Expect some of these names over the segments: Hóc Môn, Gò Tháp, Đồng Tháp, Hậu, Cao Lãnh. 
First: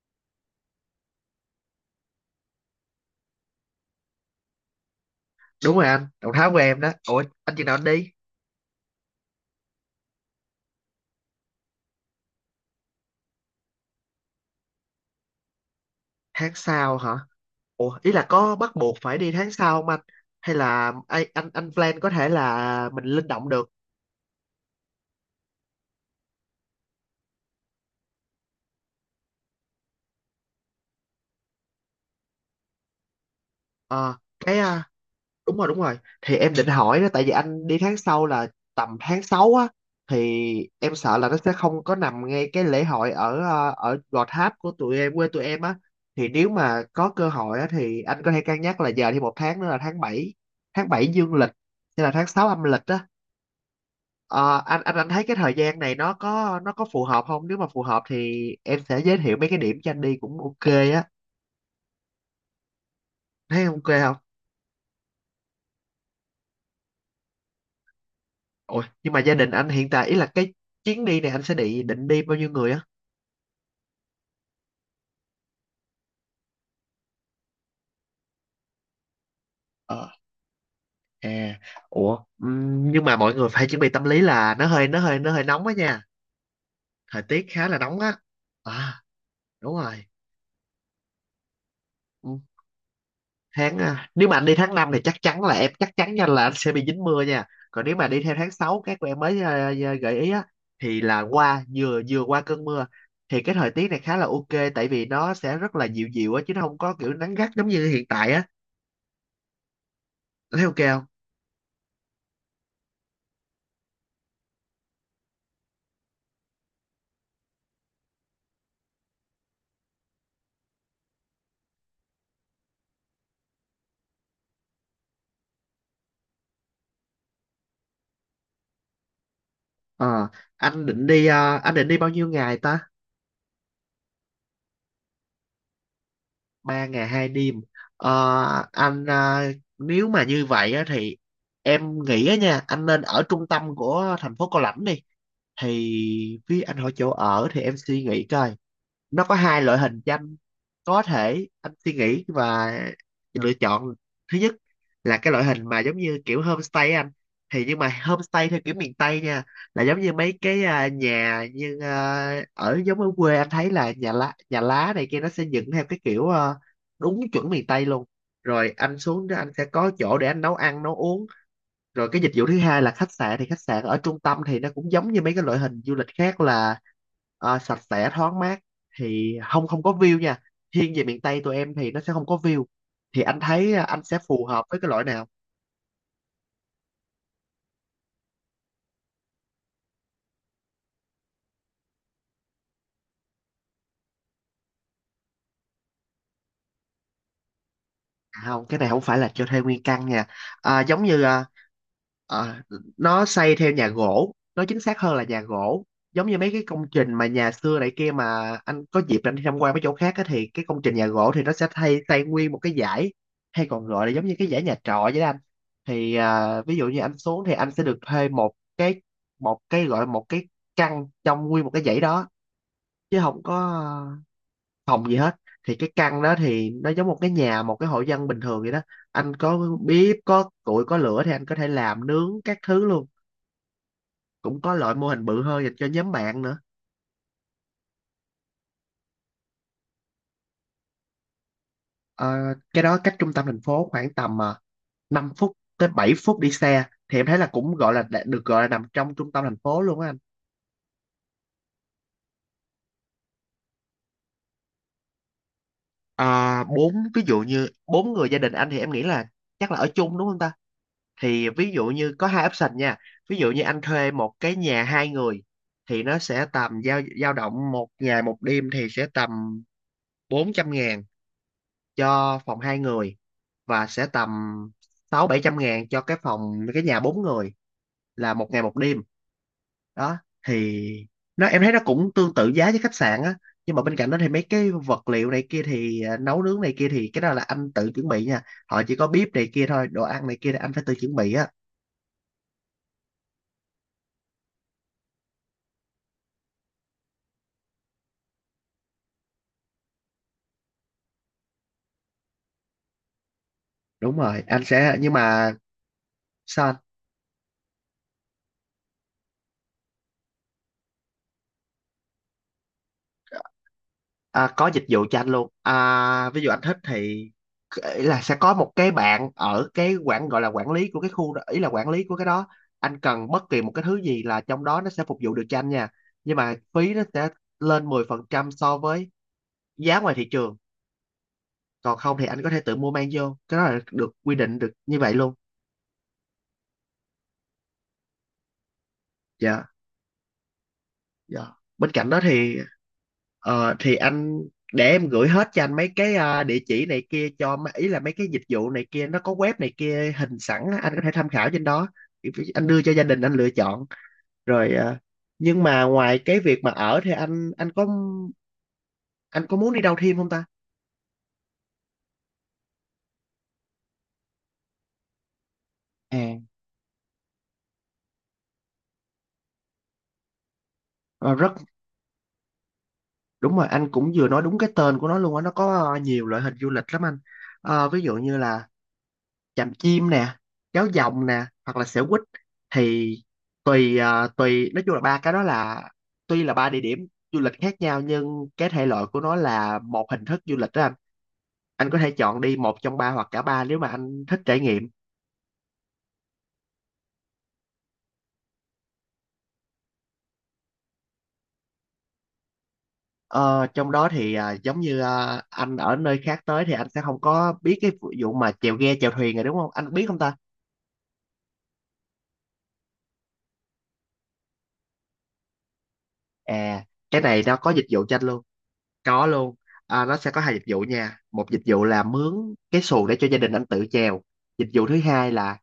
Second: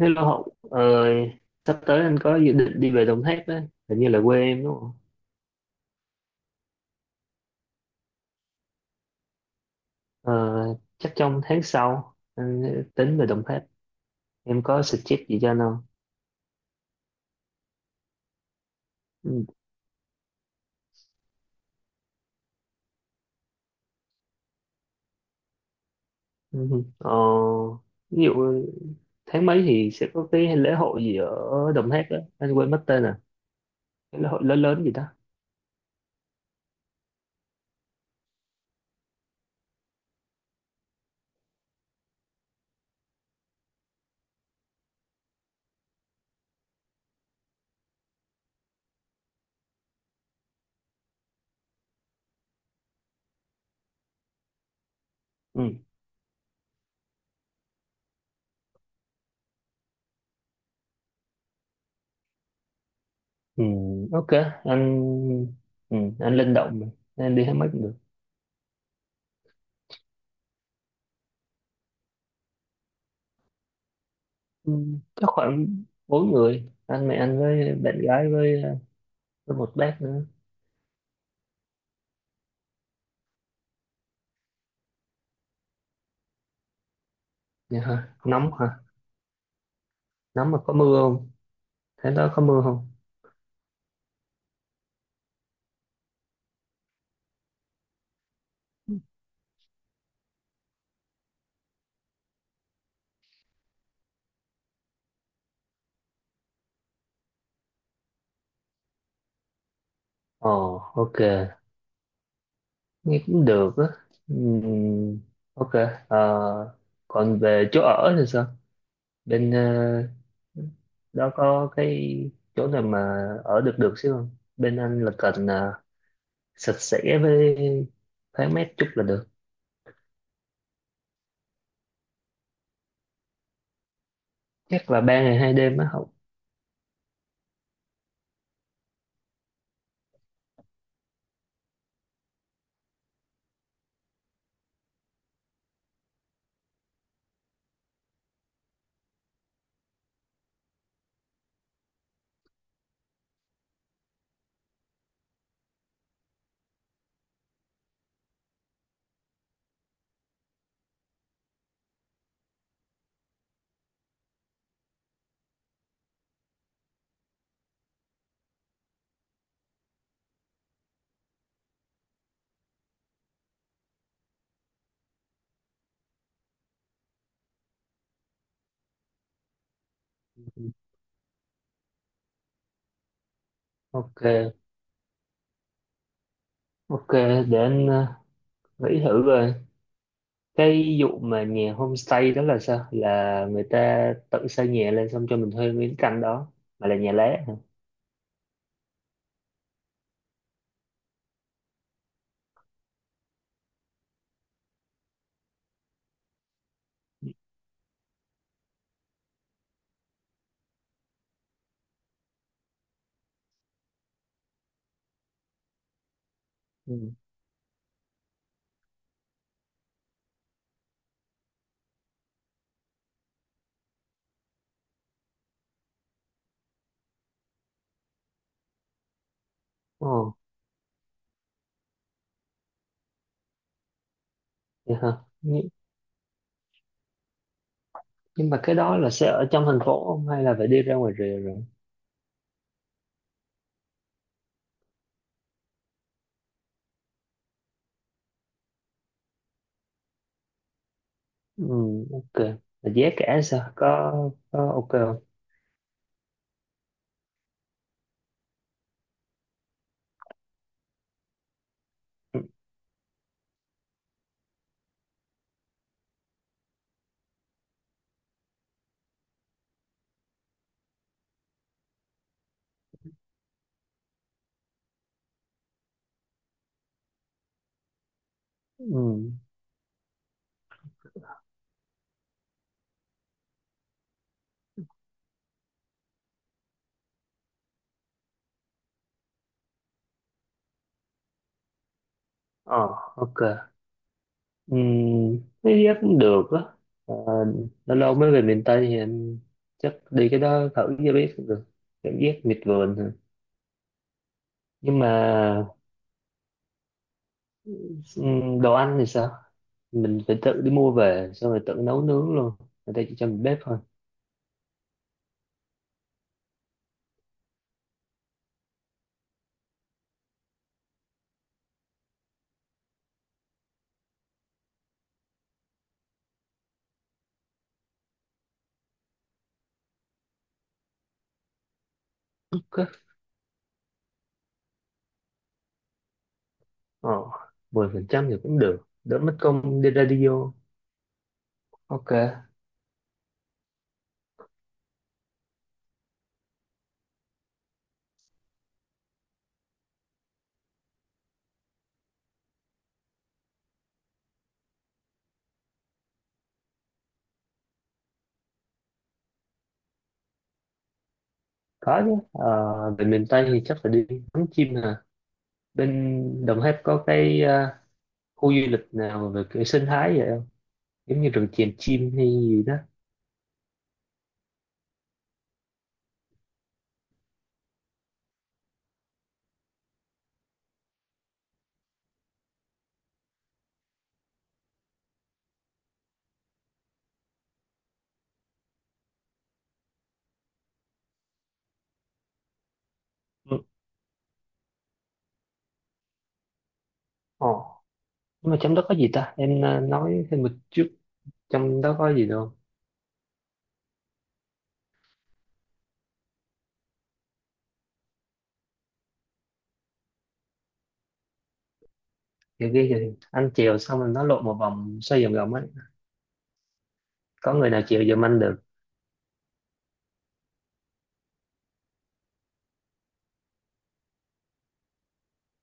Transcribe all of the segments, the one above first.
Hello Hậu, sắp tới anh có dự định đi về Đồng Tháp đấy, hình như là quê em đúng không? Đúng rồi anh, Đồng Tháp của em đó. Ủa, anh chừng nào anh đi? Ờ, Chắc trong tháng sau anh tính về Đồng Tháp, em có suggest gì cho anh không? Tháng sau hả? Ủa, ý là có bắt buộc phải đi Ừ, tháng sau không anh? Hay là anh plan có thể là mình linh động được. ừ. Ừ. Ví dụ tháng mấy thì sẽ có cái lễ hội gì ở Đồng Tháp đó, anh quên mất tên à, ờ cái lễ hội cái lớn lớn à, gì đó. đúng rồi đúng rồi, thì em định hỏi đó, tại vì anh đi tháng sau là tầm tháng 6 á, thì em sợ là nó sẽ không có nằm ngay cái lễ hội ở Gò Tháp của tụi em, quê tụi em á. Thì nếu mà có cơ hội á thì anh có thể cân nhắc là giờ thì một tháng nữa là tháng bảy, tháng 7 dương lịch hay là tháng 6 âm lịch á. Anh thấy cái thời Ừ, gian này nó có phù hợp không? Nếu mà phù hợp thì em sẽ giới thiệu mấy cái điểm cho anh đi cũng ok á. Thấy ừ, ok không? ok, anh anh linh động mà, anh đi tháng mấy cũng được. Ôi, nhưng mà gia đình anh hiện tại ý là cái chuyến đi này anh sẽ định định đi bao nhiêu người á? Ừ, chắc khoảng bốn người, anh mẹ anh với bạn gái với một bác Ờ, nữa. à, ủa, nhưng mà mọi người phải chuẩn bị tâm lý là nó hơi nóng á nha. Thời tiết khá là Dạ nóng hả? á. Nóng hả? À, đúng rồi. Nóng mà có mưa không? Thế đó có mưa không? Nếu mà anh đi tháng 5 thì chắc chắn là em chắc chắn nha, là anh sẽ bị dính mưa nha. Còn nếu mà đi theo tháng 6 các của em mới gợi ý á, thì là qua vừa vừa qua cơn mưa, thì cái thời tiết này khá là ok, tại vì nó sẽ rất là dịu dịu á, chứ nó không có kiểu nắng gắt giống như hiện tại á. Ồ, Anh thấy ok không? ok. Nghe cũng được á. Ừm, ok. Ờ, Còn về chỗ ở thì sao? Bên đó có cái chỗ nào mà ở được được xíu không? Bên anh là cần sạch sẽ với thoáng mát chút là được. Ờ anh định đi ờ, anh định đi bao nhiêu ngày ta? Chắc là 3 ngày 2 đêm á. Không. Ba ngày hai đêm? Ờ anh ờ, nếu mà như vậy á thì em nghĩ á nha, anh nên ở trung tâm của thành phố Cao Lãnh đi. Thì với anh hỏi chỗ ở thì em suy nghĩ coi, nó có hai loại hình tranh có thể anh suy nghĩ và lựa chọn. Thứ nhất là cái loại hình mà giống như kiểu homestay á anh, thì nhưng mà homestay theo kiểu miền Tây nha, là giống như mấy cái nhà, như ở giống ở quê, anh thấy là nhà lá này kia, nó sẽ dựng theo cái kiểu, đúng chuẩn miền Tây luôn. Rồi anh xuống đó anh sẽ có chỗ để anh nấu ăn nấu uống. Rồi cái dịch vụ thứ hai là khách sạn, thì khách sạn ở trung tâm thì nó cũng giống như mấy cái loại hình du lịch khác, là sạch sẽ thoáng mát, thì không không có view nha, thiên về miền Tây tụi em thì nó sẽ không có view. Thì anh thấy anh sẽ Ok. phù hợp với cái loại nào? Ok, để anh nghĩ thử rồi. Cái vụ mà nhà homestay đó là sao, là người ta tự xây nhà lên xong cho mình thuê miếng căn đó, mà là nhà lá hả? À không, cái này không phải là cho thuê nguyên căn nha. Giống như à, nó xây theo nhà gỗ, nó chính xác hơn là nhà gỗ. Giống như mấy cái công trình mà nhà xưa này kia, mà anh có dịp anh đi tham quan mấy chỗ khác á, thì cái công trình nhà gỗ thì nó sẽ thay xây nguyên một cái dãy, hay còn gọi là giống như cái dãy nhà trọ vậy đó anh. Thì ví dụ như Ừ. anh xuống thì anh sẽ được thuê một cái, một cái gọi là một cái căn trong nguyên một cái dãy đó, chứ không có phòng gì hết. Thì cái căn đó thì nó giống một cái nhà, một cái hộ dân bình thường vậy đó. Anh có Ồ, bếp có củi có lửa thì anh có thể làm nướng các thứ luôn. Cũng có loại vậy mô hả? hình bự hơn nhưng, dành cho nhóm bạn nữa. nhưng mà cái đó là sẽ ở trong thành phố không hay là phải đi ra ngoài rìa rồi? Ờ, cái đó cách trung tâm thành phố khoảng tầm 5 phút tới 7 phút đi xe, thì em thấy là cũng gọi là được gọi là nằm trong trung tâm thành phố luôn á anh. Ừ, ok, là giá cả sao, có ok không? À, bốn ví dụ như bốn người gia đình anh thì em nghĩ là chắc là ở chung đúng không ta? Thì ví dụ như có Ừ. hai option nha. Ví dụ như anh thuê một cái nhà hai người thì nó sẽ tầm dao dao động, một ngày một đêm thì sẽ tầm 400.000 cho phòng hai người, và sẽ tầm sáu bảy trăm ngàn cho cái phòng, cái nhà bốn người, là một ngày một đêm. Ừ. Đó thì nó, em thấy nó cũng tương tự giá với khách sạn á. Nhưng mà bên cạnh đó thì mấy cái vật liệu này kia thì, nấu nướng này kia thì cái đó là anh tự chuẩn bị nha. Họ chỉ có bếp này kia thôi, đồ ăn này kia là anh phải tự chuẩn bị á. Ờ, ok. Ừ, cái giá cũng được á. Ờ, Lâu lâu mới về miền Tây thì em chắc đi cái đó thử cho biết cũng được, cảm giác miệt vườn hả? Đúng rồi anh sẽ, Nhưng mà nhưng mà... Sao anh? Ừ, đồ ăn thì sao, mình phải tự đi mua về xong rồi tự nấu nướng luôn, người ta chỉ cho mình bếp thôi? Có dịch vụ cho anh luôn, ví dụ anh thích thì, ý là sẽ có một cái bạn ở cái quản, gọi là quản lý của cái khu đó, ý là quản lý của cái đó. Anh cần bất kỳ một cái thứ gì là trong đó nó sẽ phục vụ được cho anh nha, nhưng mà phí nó sẽ lên 10% so với giá ngoài thị trường. Còn không thì anh có thể tự mua Ok. mang vô, cái đó là được quy định được như vậy luôn. ờ 10% thì cũng được, đỡ mất Dạ. công đi radio. Dạ. Bên cạnh Ok. đó thì ờ, thì anh để em gửi hết cho anh mấy cái, địa chỉ này kia cho ý là mấy cái dịch vụ này kia, nó có web này kia hình sẵn á, anh có thể tham khảo trên đó. Anh đưa cho gia đình anh lựa chọn rồi. Nhưng mà ngoài cái việc mà ở thì anh có muốn đi đâu thêm không ta? Có chứ, về miền Tây thì chắc phải đi ngắm chim hả, À, bên Đồng Tháp có cái khu du lịch nào về cái sinh thái vậy không, giống như ờ, rừng rất chèm chim hay gì đó? đúng rồi, anh cũng vừa nói đúng cái tên của nó luôn á, nó có nhiều loại hình du lịch lắm anh. Ờ, ví dụ như là chạm chim nè, kéo dòng nè, hoặc là xẻo quýt. Thì tùy ờ, tùy nói chung là ba cái đó là, tuy là ba địa điểm du lịch khác nhau nhưng cái thể loại của nó là một hình thức du lịch đó anh. Anh có thể chọn đi một trong ba hoặc cả ba Ừ. nếu mà anh thích trải nghiệm. ờ nhưng mà trong đó có gì ta, em nói thêm một chút, trong đó có gì đâu? Ờ, trong đó thì giống như anh ở nơi khác tới thì anh sẽ không có biết cái vụ mà chèo ghe chèo thuyền rồi, đúng không, anh biết không ta? Kiểu kia thì anh chèo xong rồi nó lộ một vòng xoay vòng vòng ấy, À, cái này có nó có người nào dịch vụ chịu cho anh giùm anh luôn. được? Có luôn. À, nó sẽ có hai dịch vụ nha. Một dịch vụ là mướn cái xuồng để cho gia đình anh tự chèo. Dịch vụ thứ hai là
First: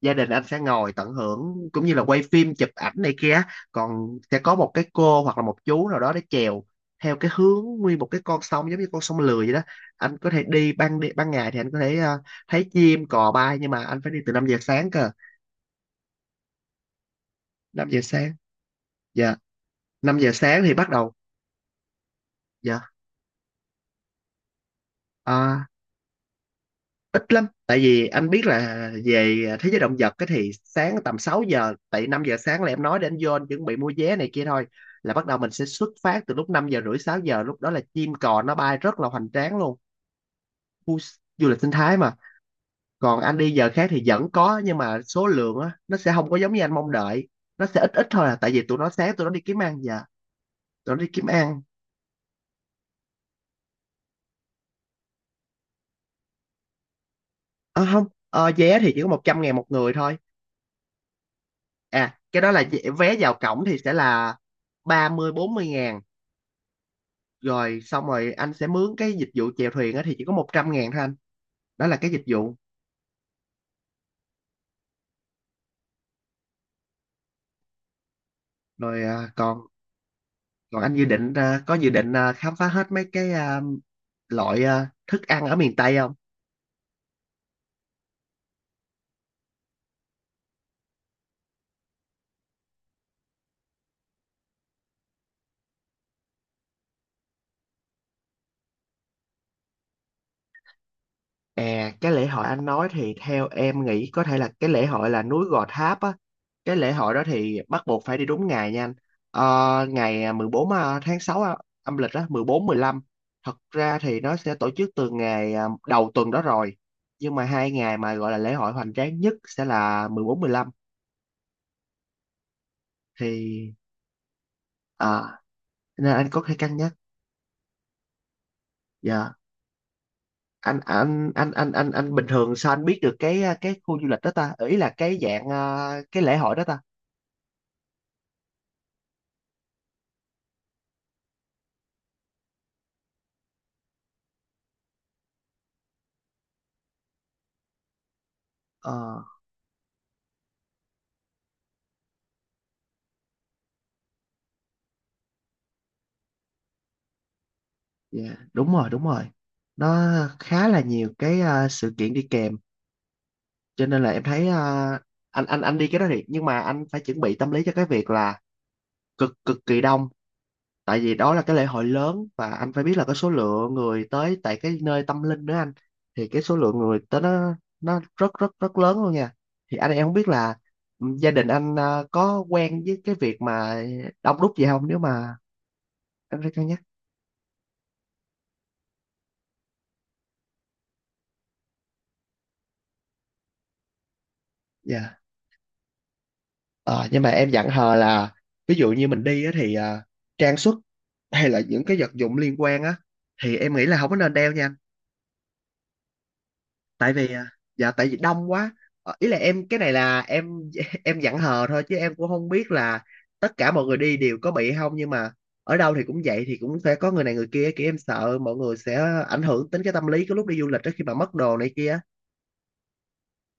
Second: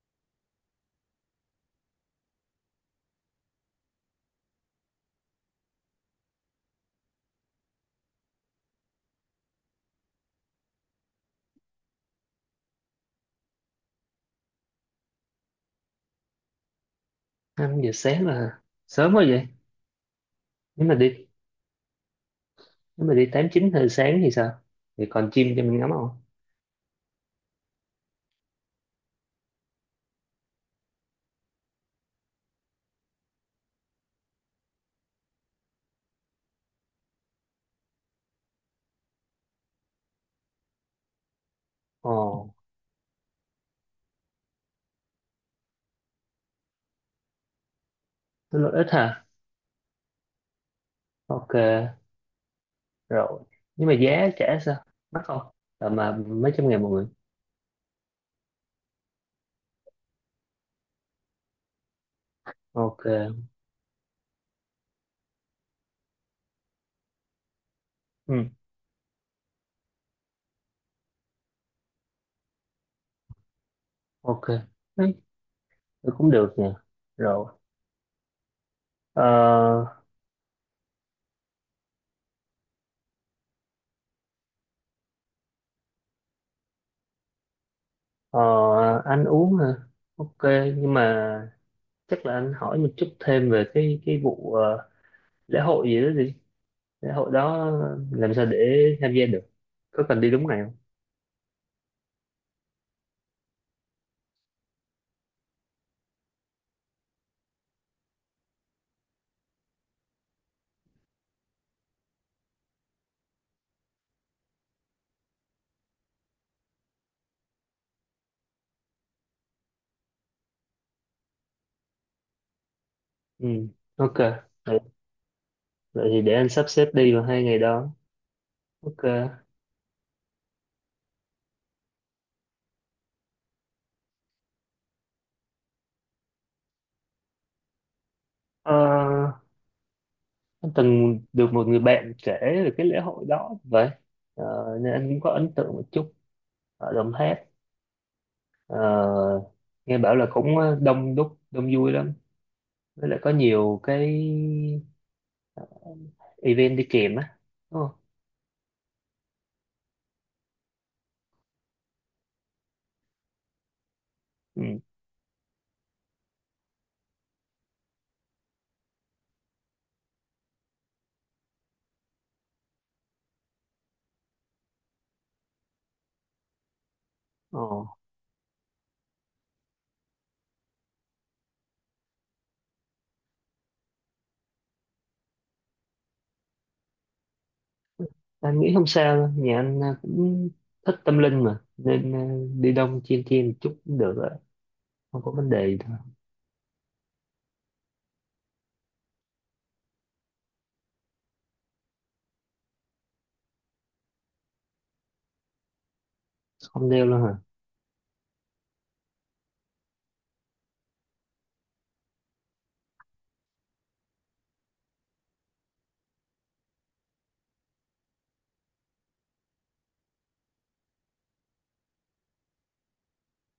gia đình anh sẽ ngồi tận hưởng cũng như là quay phim, chụp ảnh này kia á. Còn sẽ có một cái cô hoặc là một chú nào đó để chèo theo cái hướng nguyên một cái con sông, giống như con sông lười vậy đó. Anh có thể đi ban ngày thì anh có thể thấy chim cò bay, nhưng mà anh phải đi từ 5 giờ sáng cơ. 5 5 giờ giờ sáng sáng. là sớm quá Dạ. vậy. 5 giờ sáng thì Nếu bắt mà đầu. đi, Dạ. nếu mà đi tám chín giờ sáng thì sao, thì còn chim cho À, mình ngắm không? ít lắm, tại vì anh biết là về thế giới động vật, cái thì sáng tầm 6 giờ, tại 5 giờ sáng là em nói để anh vô anh chuẩn bị mua vé này kia thôi, là bắt đầu mình sẽ xuất phát từ lúc 5 giờ rưỡi, 6 giờ, lúc đó là chim cò nó bay rất là hoành tráng luôn. Khu du lịch sinh thái mà. Ồ, Còn anh đi giờ khác thì vẫn có, nhưng mà số lượng á nó sẽ không có giống như anh mong đợi, nó sẽ ít ít thôi à, tại nó vì lợi tụi ích nó sáng tụi hả? nó đi kiếm ăn giờ. Tụi nó đi kiếm Ok, ăn. rồi, nhưng mà giá trả sao, mắc không, tầm mà mấy trăm ngàn một người? Ờ không. Vé thì chỉ có 100.000 một người thôi. À, cái đó là vé vào Ok. cổng thì sẽ là ba mươi bốn mươi ngàn. Rồi xong rồi Ừ. anh sẽ mướn cái dịch vụ chèo thuyền á, thì chỉ có 100 ngàn thôi anh. Đó là cái dịch vụ. Ok. Đấy, thì cũng được nè. Rồi. Rồi. Còn ờ, còn anh dự định, có dự định, khám phá hết mấy cái, loại, thức ăn ở miền Tây không? ờ, anh uống hả? Ok, nhưng mà chắc là anh hỏi một chút thêm về cái vụ lễ hội gì đó. Thế hội đó làm sao để tham gia được, có cần đi đúng ngày không? À, cái lễ hội anh nói thì theo em nghĩ có thể là cái lễ hội là núi Gò Tháp á. Cái lễ hội đó thì bắt buộc phải đi đúng ngày nha anh. Ờ, ngày 14 à, tháng 6 á, âm lịch á, 14, 15. Thật ra thì nó sẽ tổ chức từ ngày đầu tuần đó rồi. Nhưng mà 2 ngày mà gọi là lễ hội hoành tráng nhất sẽ là 14, 15. Ừ. Thì Ok. Vậy, à, vậy nên thì anh để có anh thể sắp cân xếp nhắc. đi vào hai ngày đó. Ok. Dạ. Anh bình thường sao anh biết được cái khu du lịch đó ta? Ý là cái dạng cái lễ hội đó ta? Ờ, anh từng được một người bạn kể về cái lễ hội đó vậy. Ờ, Nên anh cũng có ấn tượng một chút ở Đồng Tháp. Ờ, Ờ, Nghe bảo là cũng đông đúc đông vui lắm, với lại có nhiều cái event đi kèm á, đúng không? dạ, đúng rồi, đúng rồi. Nó khá là nhiều cái sự kiện đi kèm, cho nên là em thấy Ừ. Anh đi cái đó thì nhưng mà anh phải chuẩn bị tâm lý cho cái việc là cực cực kỳ đông, tại vì đó là cái lễ hội lớn và anh phải biết là cái số lượng người tới tại cái nơi tâm linh nữa anh, thì cái số lượng người tới nó Ờ. nó rất rất rất lớn luôn nha. Thì anh em không biết là gia đình anh có quen với cái việc mà đông đúc gì không, nếu mà anh phải cân nhắc. Anh nghĩ không sao đâu, nhà anh à, cũng thích tâm linh mà nên à, đi đông chiên chiên một chút cũng được rồi, Dạ. không có vấn đề gì đâu. Ờ, nhưng mà em dặn hờ là ví dụ như mình đi á, thì trang sức hay là những cái vật dụng liên quan á thì em nghĩ là không có nên đeo nha anh. Không đeo Tại luôn vì hả? Dạ, tại vì đông quá. Ý là em, cái này là em em dặn hờ thôi, chứ em cũng không biết là tất cả mọi người đi đều có bị không, nhưng mà ở đâu thì cũng vậy, thì cũng sẽ có người này người kia, kiểu em sợ mọi người sẽ ảnh hưởng đến cái tâm lý cái lúc đi du lịch đó khi mà mất đồ này kia.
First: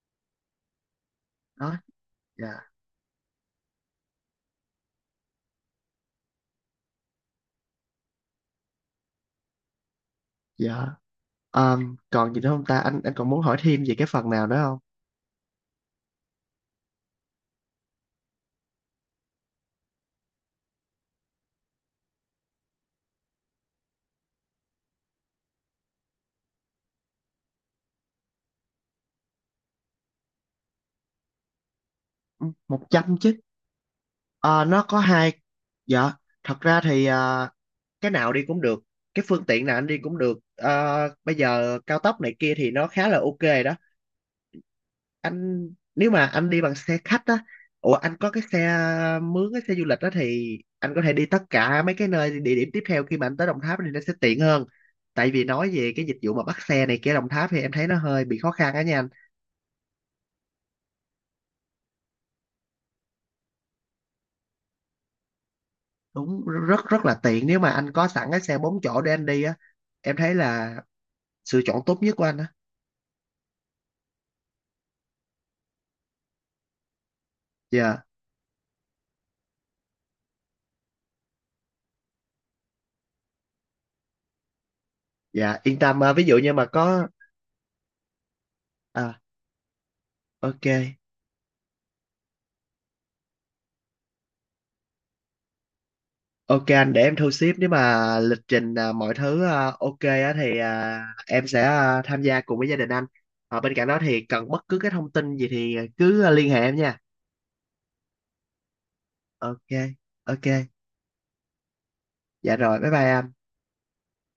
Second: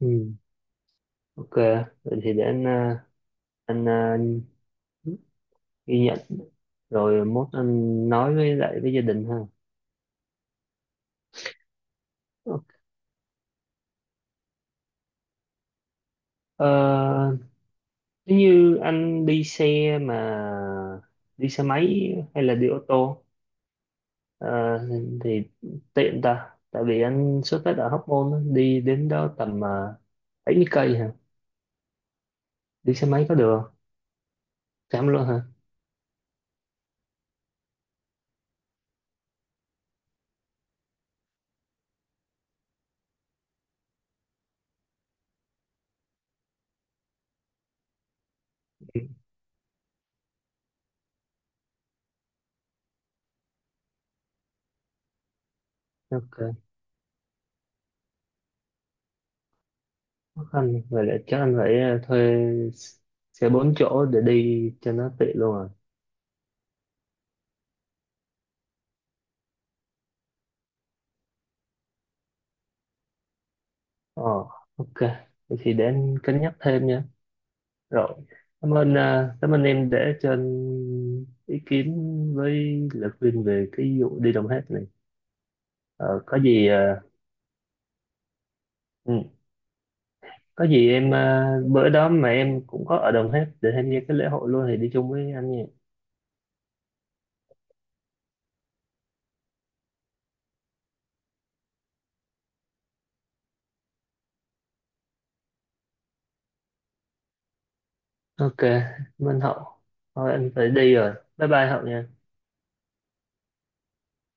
Ừ. Ok, Đó. vậy thì để anh Dạ. à, anh à, ghi nhận rồi mốt anh nói với lại với gia đình ha. Dạ. Ờ, còn gì nữa không ta, Ok. anh còn muốn hỏi thêm về cái phần nào nữa không? Ờ, Nếu như anh đi xe mà đi xe máy hay là đi ô tô ờ, thì tiện ta, tại vì anh xuất phát ở Hóc Môn á, đi đến đó tầm 70 cây hả, Ừ, một đi xe trăm máy chứ. có được? Ờ, nó có Chấm luôn hai. hả? Dạ, thật ra thì cái nào đi cũng được, cái phương tiện nào anh đi cũng được. Ờ, bây giờ cao tốc này kia thì nó khá là ok rồi đó anh. Nếu mà anh đi bằng xe khách á, ủa anh có cái xe, mướn cái xe du lịch đó, thì anh có thể đi tất cả mấy cái nơi địa điểm tiếp theo khi mà anh tới Đồng Tháp thì nó sẽ tiện hơn. Tại vì nói về cái dịch vụ mà Ok. bắt xe này kia ở Đồng Tháp thì em thấy nó hơi bị khó khăn á nha anh. Khó khăn. Vậy là chắc anh phải thuê xe bốn chỗ để đi cho nó tiện luôn rồi. Đúng, rất rất là tiện nếu mà anh có sẵn cái xe 4 chỗ để anh đi á, em thấy là sự chọn tốt nhất của anh á. Ờ, ok. Vậy thì để anh cân nhắc thêm nha. Dạ. Rồi. Cảm ơn em để cho anh ý kiến với lời khuyên về cái vụ đi Đồng Tháp này. Dạ, yên tâm Ờ, ví dụ có như mà gì, ờ, có à ừ, ok. có gì em bữa đó mà em cũng có ở Đồng Tháp để tham gia cái lễ hội luôn thì đi chung với anh nha. Ok anh, để em thu xếp nếu mà lịch trình mọi thứ ok á thì em sẽ tham gia cùng với gia đình anh. Bên cạnh đó thì cần bất cứ cái thông tin gì thì cứ liên hệ em nha. Ok. Cảm ơn Ok. Hậu. Thôi Ok, anh phải đi rồi. Bye bye Hậu nha. dạ rồi, bye bye anh.